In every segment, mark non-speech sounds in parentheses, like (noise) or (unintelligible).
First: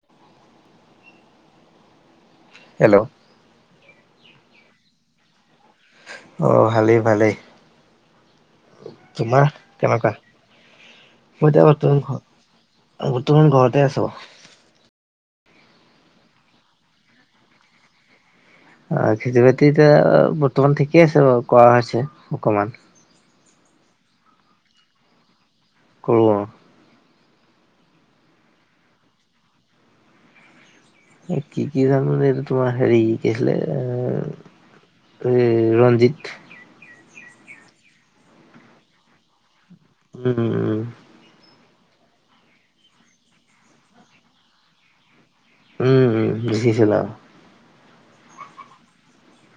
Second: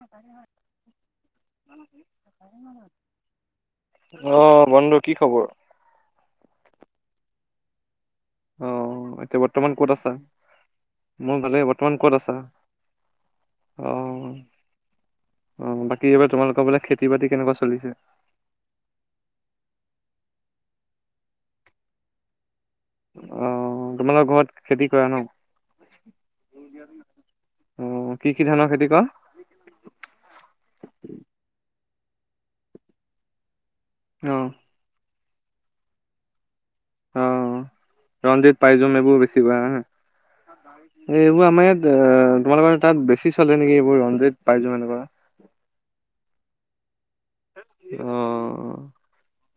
(unintelligible) Hello অহ বন্ধু কি খবৰ? অ ভালেই ভালেই। আহ এতিয়া তোমাৰ বৰ্তমান ক'ত কেনেকুৱা? আছা? মোৰ মই ভালে, এতিয়া বৰ্তমান ঘ ক'ত আছা বৰ্তমান ঘৰতে আছো। অহ? অ', বাকী এইবাৰ তোমালোকৰ বোলে খেতি বাতি কেনেকুৱা চলিছে? অ', খেতি বাতি বৰ্তমান ঠিকেই আছে বাৰু কৰা হৈছে অকমান। অ', তোমালোকৰ ঘৰত খেতি কৰা ন। কৰো আৰু। অহ কি, কি ধানৰ খেতি কৰা? এ কি, কি জানো এইটো তোমাৰ হেৰি কি আছিলে। অহ। এই ৰঞ্জিত। অ', ৰঞ্জিত পাইজোম এইবোৰ বেছি কৰা হ উম উম এই এইবোৰ আমাৰ ইয়াত এ তোমালোক মানে তাত বেছি চলে নেকি এইবোৰ ৰঞ্জিত পাইজোঙ এনেকুৱা। উম, উম বেছিচলে। অ',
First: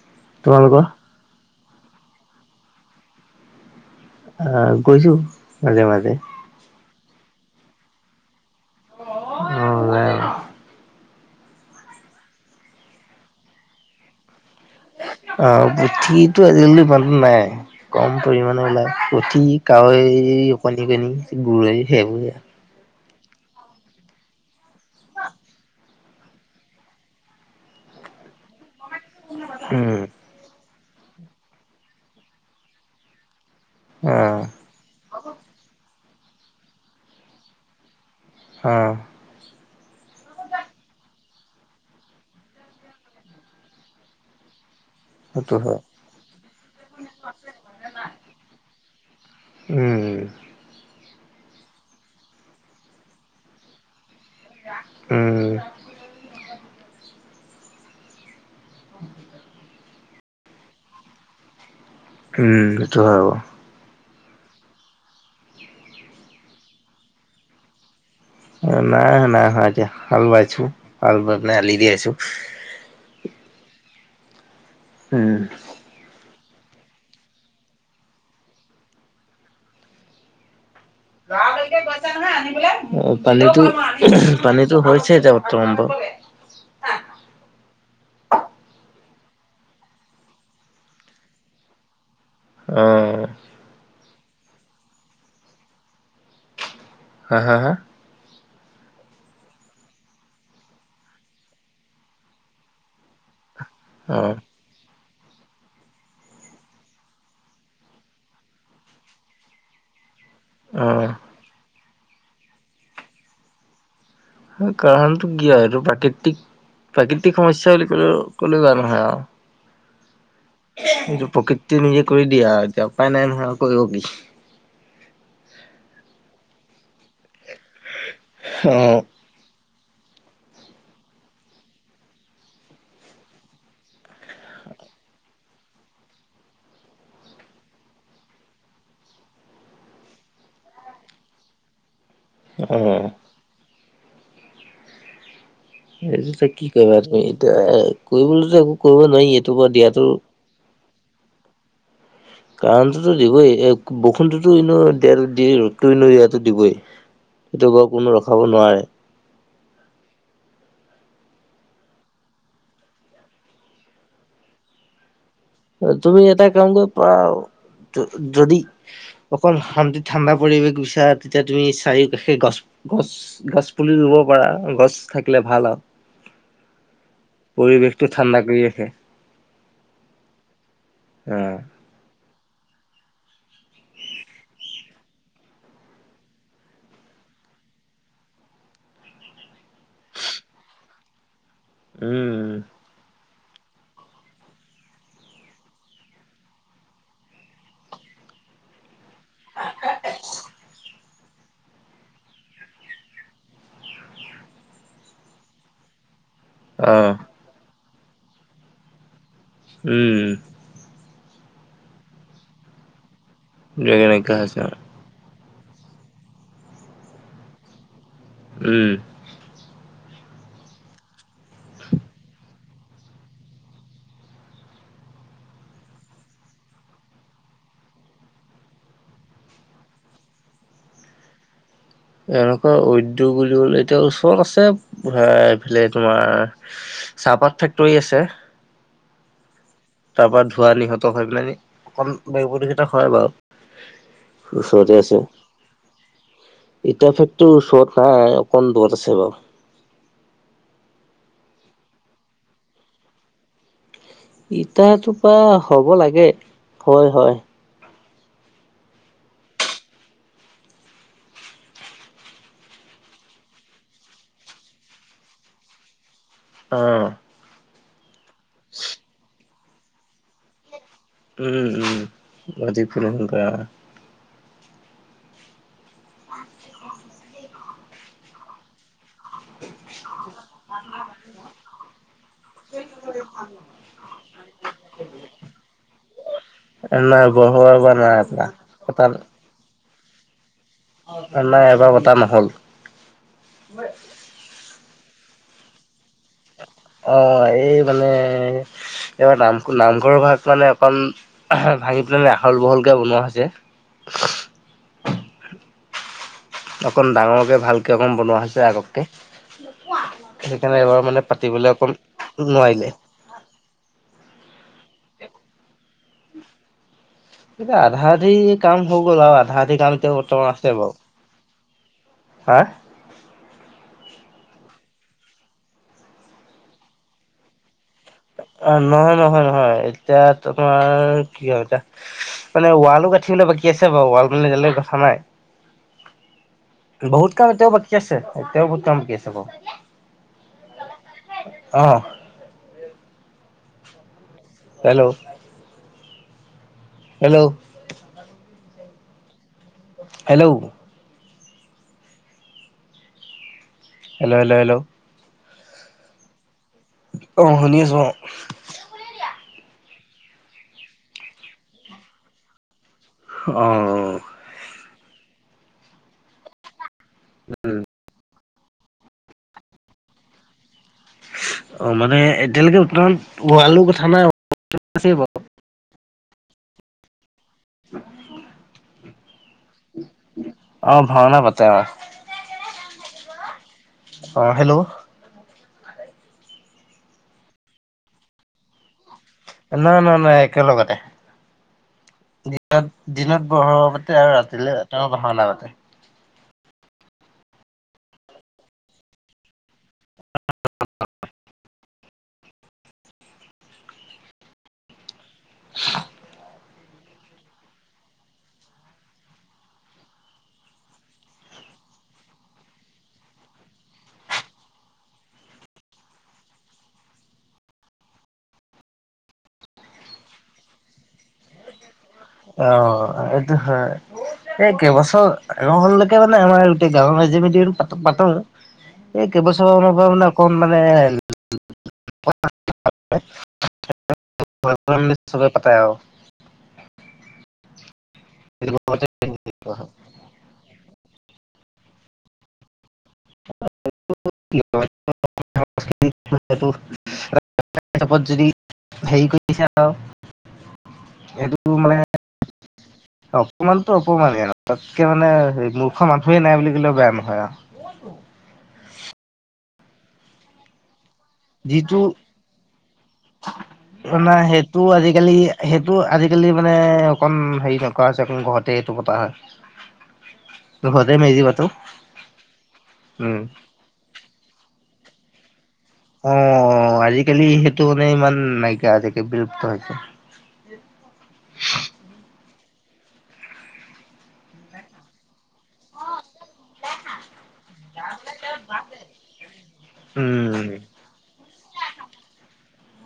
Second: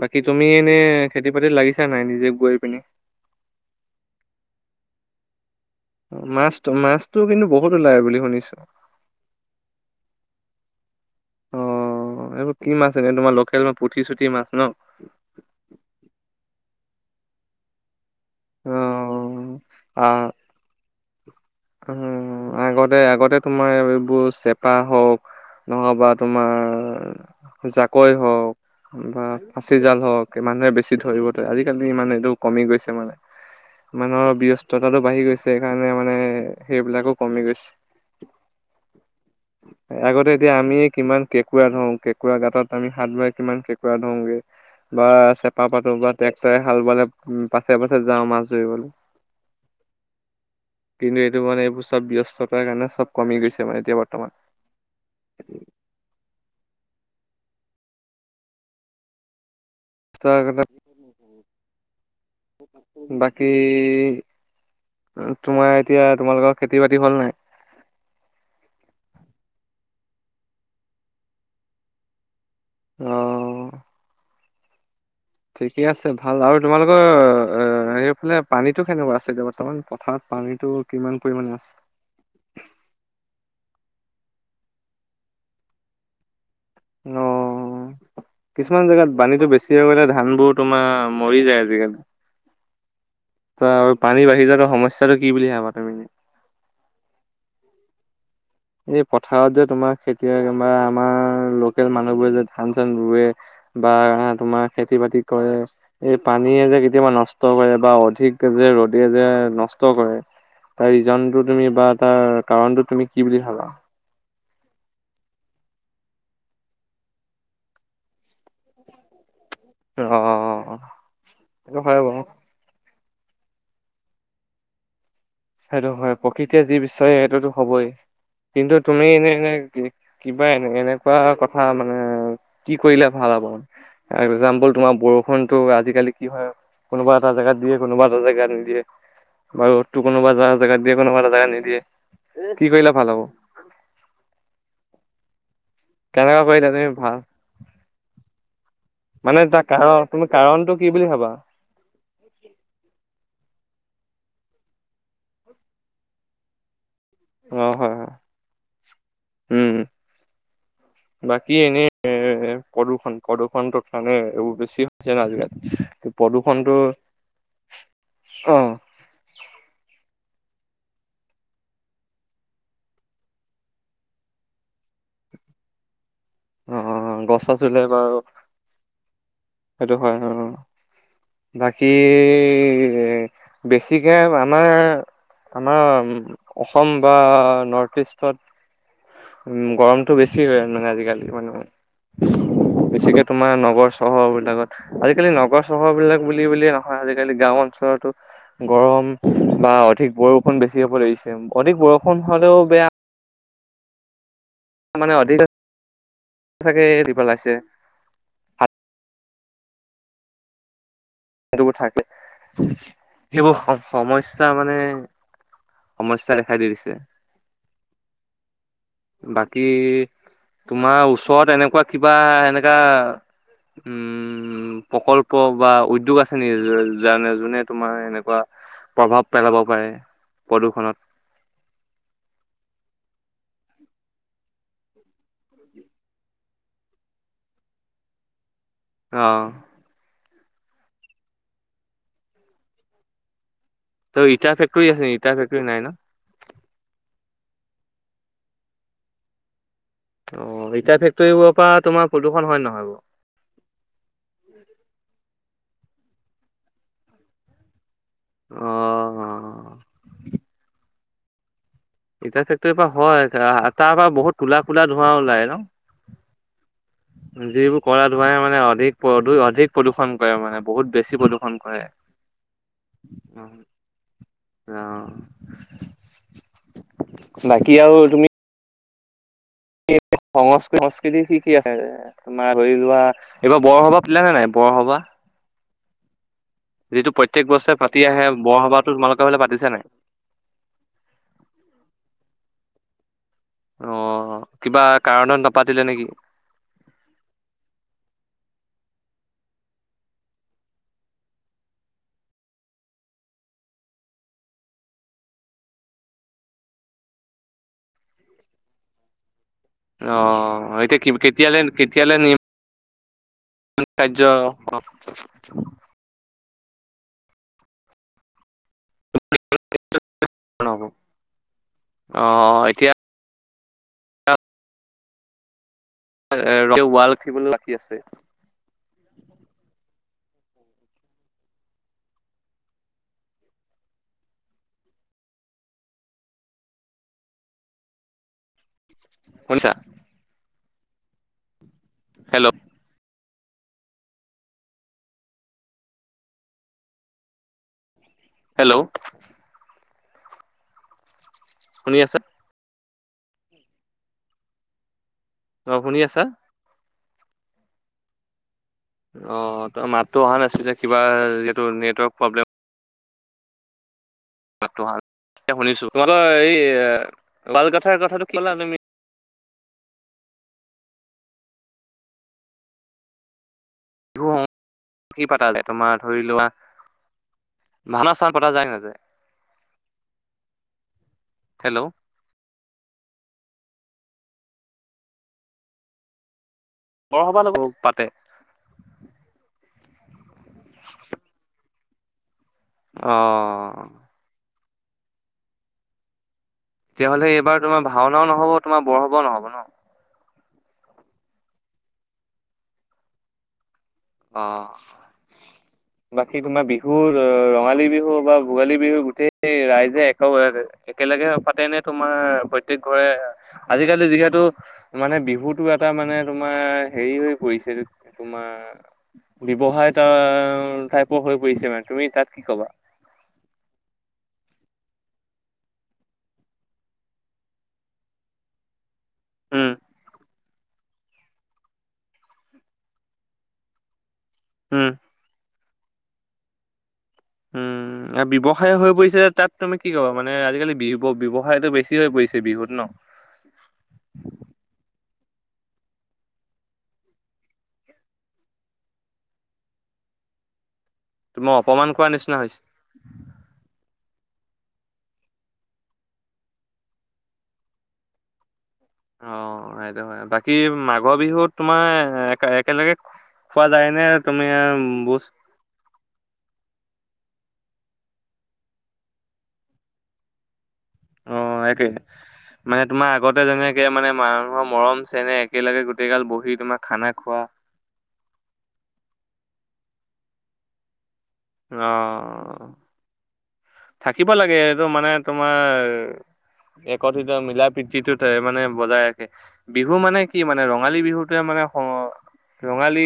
বাকী তুমি এনে তোমালোকৰ খেতি পাতিত লাগিছিল ইচ্ছা নাই নিজে গৈ পিনি। আহ গৈছোঁ। মাছ, মাছতটো কিন্তু বহুত ওলায় বুলি শুনিছোঁ। ওলাই। অ এইবোৰ কি মাছ এনে তোমাৰ লোকেল ম পুঠি চুঠি মাছ ন। অ পুঠিটো আজিকালি ইমান নাই কম পৰিমানে ওলাই পুঠি। অ', গাৱৈ ও কণী কণী উ আগতে আগতে তোমাৰ এইবোৰ চেপা হওক নহবা তোমাৰ জাকৈ হওক বা ফাঁচি জাল উম, হওক, মানুহে বেছি ধৰিব নোৱাৰে। আজিকালি ইমান, এইটো কমি গৈছে মানে মানুহৰ আহ, ব্যস্ততাটো বাঢ়ি গৈছে সেইকাৰণে মানে, সেইবিলাকো কমি গৈছে। আহ, আগতে এতিয়া আমি কিমান কেঁকুৰা ধৰো কেঁকুৰা গাঁতত আমি হাত বাৰ কিমান কেঁকুৰা ধৰোগে। বা সেইটো চেপা হয়। পাতোঁ বা ট্ৰেক্টৰে হাল বালে পাছে পাছে যাওঁ মাছ ধৰিবলৈ। উম। কিন্তু এইটো মানে এইবোৰ চব ব্যস্ততাৰ কাৰণে চব কমি গৈছে মানে এতিয়া বৰ্তমান। উম। তই আগতে উম, সেইটো হয় বাৰু। বাকী তোমাৰ এতিয়া তোমালোকৰ খেতি বাতি হ'ল নাই? নাই, নাই, হয় দিয়া। হাল বাইছোঁ, হাল বাই পেলাই আলি দি আছোঁ। অ'। উম। ঠিকে আছে ভাল আৰু তোমালোকৰ আ, সেইফালে পানীটো কেনেকুৱা আছিলে? বৰ্তমান পথাৰত পানীটো কিমান আ, পৰিমাণে আছে? পানীটো পানীটো হৈছে এতিয়া বৰ্তমান ব অ'। কিছুমান জেগাত পানীটো বেছি হৈ গ'লে ধানবোৰ তোমাৰ, মৰি যায় আজিকালি। অ'। এই যিটো সমস্যাটো কি বুলি ভাবা তুমি? হা, হা, হা। এই পথাৰত যে তোমাৰ খেতিয়ক আমাৰ, আমাৰ লোকেল মানুহবোৰে যে ধান চান ৰুৱে বা অ', তোমাৰ খেতি-বাতিত কৰে, এই পানীয়ে যে কেতিয়াবা নষ্ট কৰে বা অধিক যে, ৰ'দে যে নষ্ট কৰে তাৰ অ', ৰিজনটো তুমি বা তাৰ কাৰণটো তুমি কি বুলি ভাবা? কাৰণটো কি আৰু এইটো প্ৰাকৃতিক প্ৰাকৃতিক সমস্যা বুলি ক'লেও, ক'লেও বেয়া নহয় আৰু অ', এইটো সেইটো প্ৰকৃতিয়ে হয় নিজে বাৰু কৰি দিয়ে আৰু এতিয়া উপায় নাই নহয় আৰু কৰিব কি? সেইটো হয় প্ৰকৃতিয়ে যি বিচাৰে সেইটোতো হ'বই। কিন্তু অ', তুমি এনে, এনে (unintelligible) কিবা এনে-এনেকুৱা কথা মানে, কি কৰিলে ভাল হ'ব? এক্জাম্পল তোমাৰ বৰষুণতো আজিকালি কি হয় কোনোবা এটা জেগাত দিয়ে কোনোবা এটা জেগাত নিদিয়ে বাৰু কোনোবা এটা জোগাত দিয়ে কোনোবা জোগাত নিদিয়ে কি কৰিলে অ'। ভাল হ'ব সেটো কেনেকুৱা তই কি কৰিলে কৰিবা ভাল তুমি এতিয়া এ কৰিবলে টো একো কৰিব নোৱাৰি মানে এইটো তাৰ বা দিয়াতো কাৰণ তুমি কাৰণটো কি বুলি ভাবা কাৰণটোতো দিবই বৰষুণতটোতো এনো দিয় দিয়ে ৰ'দতো এনেই দিয়াতো দিবই অ সেইটো বাও হয় হয় কোনো ৰখাব নোৱাৰে উম বাকী এনেই প্ৰদূষণ প্ৰদূষণটোৰ কাৰানে এইবোৰ বেছি হৈছে ন আজিকালি তুমি এটা কাম প্ৰদূষণটো কৰি পৰা অ যদি অকল শান্তি ঠাণ্ডা পৰিৱেশ বিচাৰ তেতিয়া তুমি চাৰিওকাষে গছ গছ গছ পুলি ৰুব পাৰা গছ থাকিলে ভাল আও অ গছ চছ ৰোলে বাৰু ঠাণ্ডা কৰি ৰাখে। সেইটো হয় অ অ বাকী বেছিকে আমাৰ আমাৰ অসম বা নৰ্থ ইষ্টত উম গৰমটো বেছি হয় মানে আজিকালি মানে উম উম। বেছিকে তোমাৰ নগৰ চহৰ বিলাকত আজিকালি নগৰ চহৰবিলাক বুলি বুলিয়ে নহয় আজিকালি গাওঁ অঞ্চলতো গৰম বা অধিক বৰষুণ বেছি হ'ব লাগিছে অধিক বৰষুণ হলেওঁ বেয়া মানে অধিকাকে অ (unintelligible) দি পেলাইছে উম। সেইটোবোৰ থাকে সেইবোৰ এনেকা সমস্যা হৈছে মানে সমস্যাই দেখাই দি দিছে, উম বাকী তোমাৰ ওচৰত এনেকুৱা কিবা এনেকা উম প্ৰকল্প বা উদ দ্যোগ আছে নিকি জে যোনে তোমাৰ এনেকুৱা প্ৰভাৱ পেলাব পাৰে প্ৰদূৰ্ষনত এনেকুৱা উদ্যোগ বুলি বলে এতিয়া ওচৰত আছে এ এইফালে তোমাৰ চাহপাত ফেক্টৰী আছে অহ তাৰ পৰা ধোঁৱ নিৰ্গত হৈ পেলাই নি অকণ বেগু (unintelligible) প্ৰতিোগিতা হয় ত' ইটা বাৰু ফেক্টৰী ওচৰতে নেকি? আছে ইটা ফেক্টৰী নাই ন? ইটা ফেক্ট এইটো ওচৰত নাই অকণ দৃৰত আছে বাৰু। অ', ইতা ফেক্টৰীবোৰৰ পৰা তোমাৰ প্ৰদূষণ হয় নহয় বাৰু? ইতাতো পা হ'ব লাগে, হয় হয়। আহ। ইতা ফেক্টৰীৰ পৰা হয় তাৰ পৰা বহুত কোলা কোলা ধোঁৱা ওলাই ন'। আহ। যিবোৰ ক'লা ধোঁৱাই মানে অধিক প্ৰ অধিক প্ৰদূষণ কৰে মানে। বহুত বেছি প্ৰদূষণ উম কৰে। উম অধিক প্ৰদূষণ কৰে আহ। বাকী আৰু তুমি সংস্কৃ সংস্কৃতি কি কি আছে তোমাৰ ধৰি যোৱা এইবাৰ বৰসবাহ পিল নে নাই বৰসবাহ যিটো নাই প্ৰত্যেক বৰষুণৰ বছৰে এবাৰ পাতি নাই আহে পৰা বৰসভাতো পতা তোমালোকে ফালে পাতিছে নাই? নাই এবাৰ পতা নহ'ল। অ', কিবা কাৰণত নাপাতিলে নেকি? অ', এই মানে এইবাৰ নাম নামঘৰৰ ভাগ মানে অকণ ভাঙি পেলাই আহল বহলকে বনোৱা হৈছে। স (unintelligible) অকণ ডাঙৰকৈ ভালকৈ অকণ বনোৱা হৈছে আগতকে। অ', সেইকাৰণে এতিয়া এবাৰ কি মানে কেতিয়ালে পাতিবলে অকণ কেতিয়ালে নিম নোৱাৰিলে। কাৰ্য এতিয়া আধা আধি কাম হৈ গ'ল আৰু আধা আধি কাম এতিয়া বৰ্তমান আছে বাৰু হা আহ এতিয়া ৰ ৱাল উঠিবলৈ বাকী আছে। অ', নহয় নহয় নহয় এতিয়া তোমাৰ কি ক এতিয়া মানে ৱালো গাঁঠিবলৈ বাকী ঠিক আছে বাৰু ৱাল মানোলৈ কথা নাই উ। বহুত কাম এতিয়াও বাকী আছে এতিয়াও বহুত কাম বাকী আছে শুনিছা? অ'। Hello hello. Hello. Hello. Hello. শুনি আছা? হেল্ল' হেল্ল' হেল্ল' অ শুনি আছা? অহ শুনিছো অ। অ ত মাততো অহা নাছিলে কিবা যিহেটো নেটৱৰ্ক প্ৰব্লেম। অ। তহাল এতিয়া শুনিছো তোমালৰ এই লাল উম কথাৰ কথাটো কলা তুমি? অ মানে এতিয়ালৈকে ব্তমান ৱালো কথা নাই বিহু সম (unintelligible) আছে কি বাও। পাতা যায়? তোমাৰ ধৰি লোৱা ভাওঁনা চাওন পতা যায় নাযায়। অ', ভাওনা পাতে অ'। হেল্ল' আহ হেল্ল'। বৰসভালোকক পাতে নাই নাই নাই একেলগতে। দিনত দিনত অ'। বৰসবাহ পাতে আৰু ৰাতি দ এটা ভাওনা পাতে। তেতিয়াহ'লে এইবাৰ তোমাৰ ভাওনাও নহ'ব তোমাৰ বৰসবাহো নহ'ব ন। আহ। (inaudible) বাকী তোমাৰ বিহুৰ ৰঙালী বিহু বা ভোগালী বিহু গোটেই ৰাইজে এক একে লাগে পাতে আও পাতে নে তোমাৰ প্ৰত্যেক ঘৰে আজিকালি যিহেতু মানে বিহুটো এটা মানে মানে তোমাৰ হেৰি হৈ পৰিছে তোমা ব্যৱসায় টা টাইপৰ হৈ পৰিছে মানে তুমি তাত কি কবা? অ এইটো হয়। এই কেইবছৰ নহলেকে মানে আমাৰ গোটেই গাৱৰ মাজে মিতি আৰু পাতোক পাতোং। এই কেইবছৰ উম মান পা মানে কন মানে উম (unintelligible) চবে পাতে আও উম আ ব্যৱসায় হৈ পৰিছে তাত তুমি কি কবা মানে আজিকালি বিব বিব হয় এইটো বেছি হৈ পৰিছে বিহুত ন (unintelligible) (unintelligible) যদি হেৰি কৰিছে আও তোমাক এইটো অপমান মানে কৰা নিচিনা হৈছে। অকমান অপমানে তাতকে মানে মূৰ্খৰ মানুহে নাই বুলি কলেও বেয়া নহয় আৰু। অ সেইটো হয়, বাকী মাঘৰ বিহুত তোমাৰ এক একেলগে খোৱা যায় নে নাই তুমি সেইটো বুজ আজিকালি সেইটো আজিকালি মানে অকণ হেৰি নকৰা হৈছে অকণ ঘৰতে সেইটো পতা হয়। ঘৰতে অ মেজি পাতো একে, মানে তোমাৰ উম। আগতে যেনেকে মানে মানুহৰ মৰম চেনেহ একেলগে গোটেই গাল অ বহি তোমাৰ খানা খোৱা আজিকালি সেইটো মানে ইমান নাইকিয়া হৈ থাকিল বিলুপ্ত হৈ (inaudible) অহ থাকিব লাগে এইটো মানে তোমাৰ একতিত মিলা (unintelligible) মানে বজাই ৰাখে বিহু মানে কি মানে উম। ৰঙালী বিহুটোৱে মানে ও ৰঙালী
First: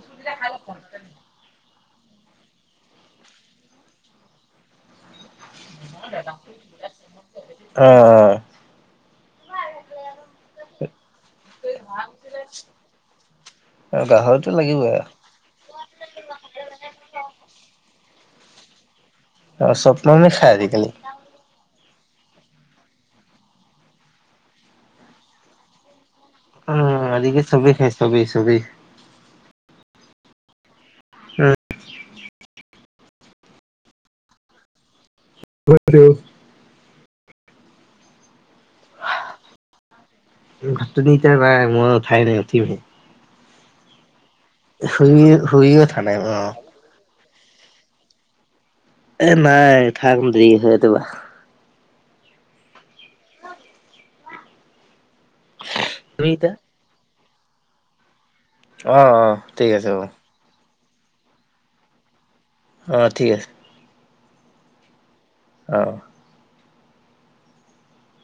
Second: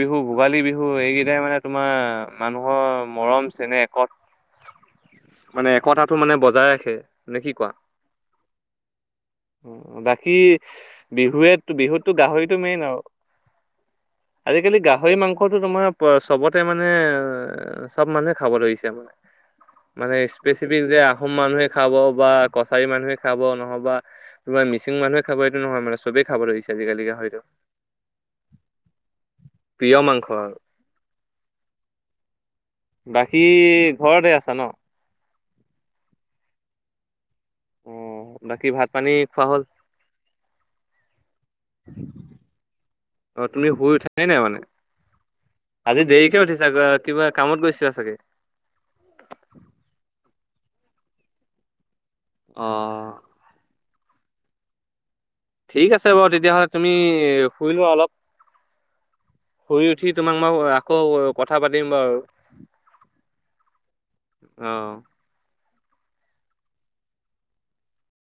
বিহু, ভোগালী বিহু এইকেইটাই মানে তোমাৰ মানুহৰ মৰম চেনেহ একত মানে একতাটো মানে বজাই ৰাখে, মানে কি কোৱা? অ' বাকী বিহুৱে বিহুতো গাহৰিটো মেইন আৰু। গাহৰিটো আজিকালি লাগিবই গাহৰি মাংসটো তোমাৰ চবতে মানে চব মানুহে খাব ধৰিছে মানে, আৰু চব মানে মানুহে খাই স্পেচিফিক আজিকালি। যে আহোম মানুহে খাব বা কছাৰী মানুহে খাব নহবা কিবা মিচিং মানুহে খাব এইটো নহয় মানে চবেই খাব লাগিছে আজিকালি উম, গাহৰিটো। চবেই খাই চবেই চবেই। প্ৰিয় মাংস আৰু। বাকী ঘৰতে আছা ন? ঘৰতে অহ। অ বাকী ভাত পানী খোৱা হ'ল। ঘত টু দি ইতিয়া বাই মই উঠাই নাই উঠিম হে। অ তুমি শুই উঠাই নাই মানে? শুইয়ে উঠা আজি নাই মই দেৰিকে অ'। উঠিছা গত কিবা কামত গৈছা চাগে। এ নাই ঠা কন দেৰি হয় এত বা অ। ঠিক আছে বাৰু তুমি এতিয়া তেতিয়াহ'লে তুমি শুই লোৱা অলপ। অ', অ', ঠিক শুই আছে উঠি বাৰু তোমাক মই আকৌ কথা পাতিম বাৰু। অঁ ঠিক আছে। অহ অ',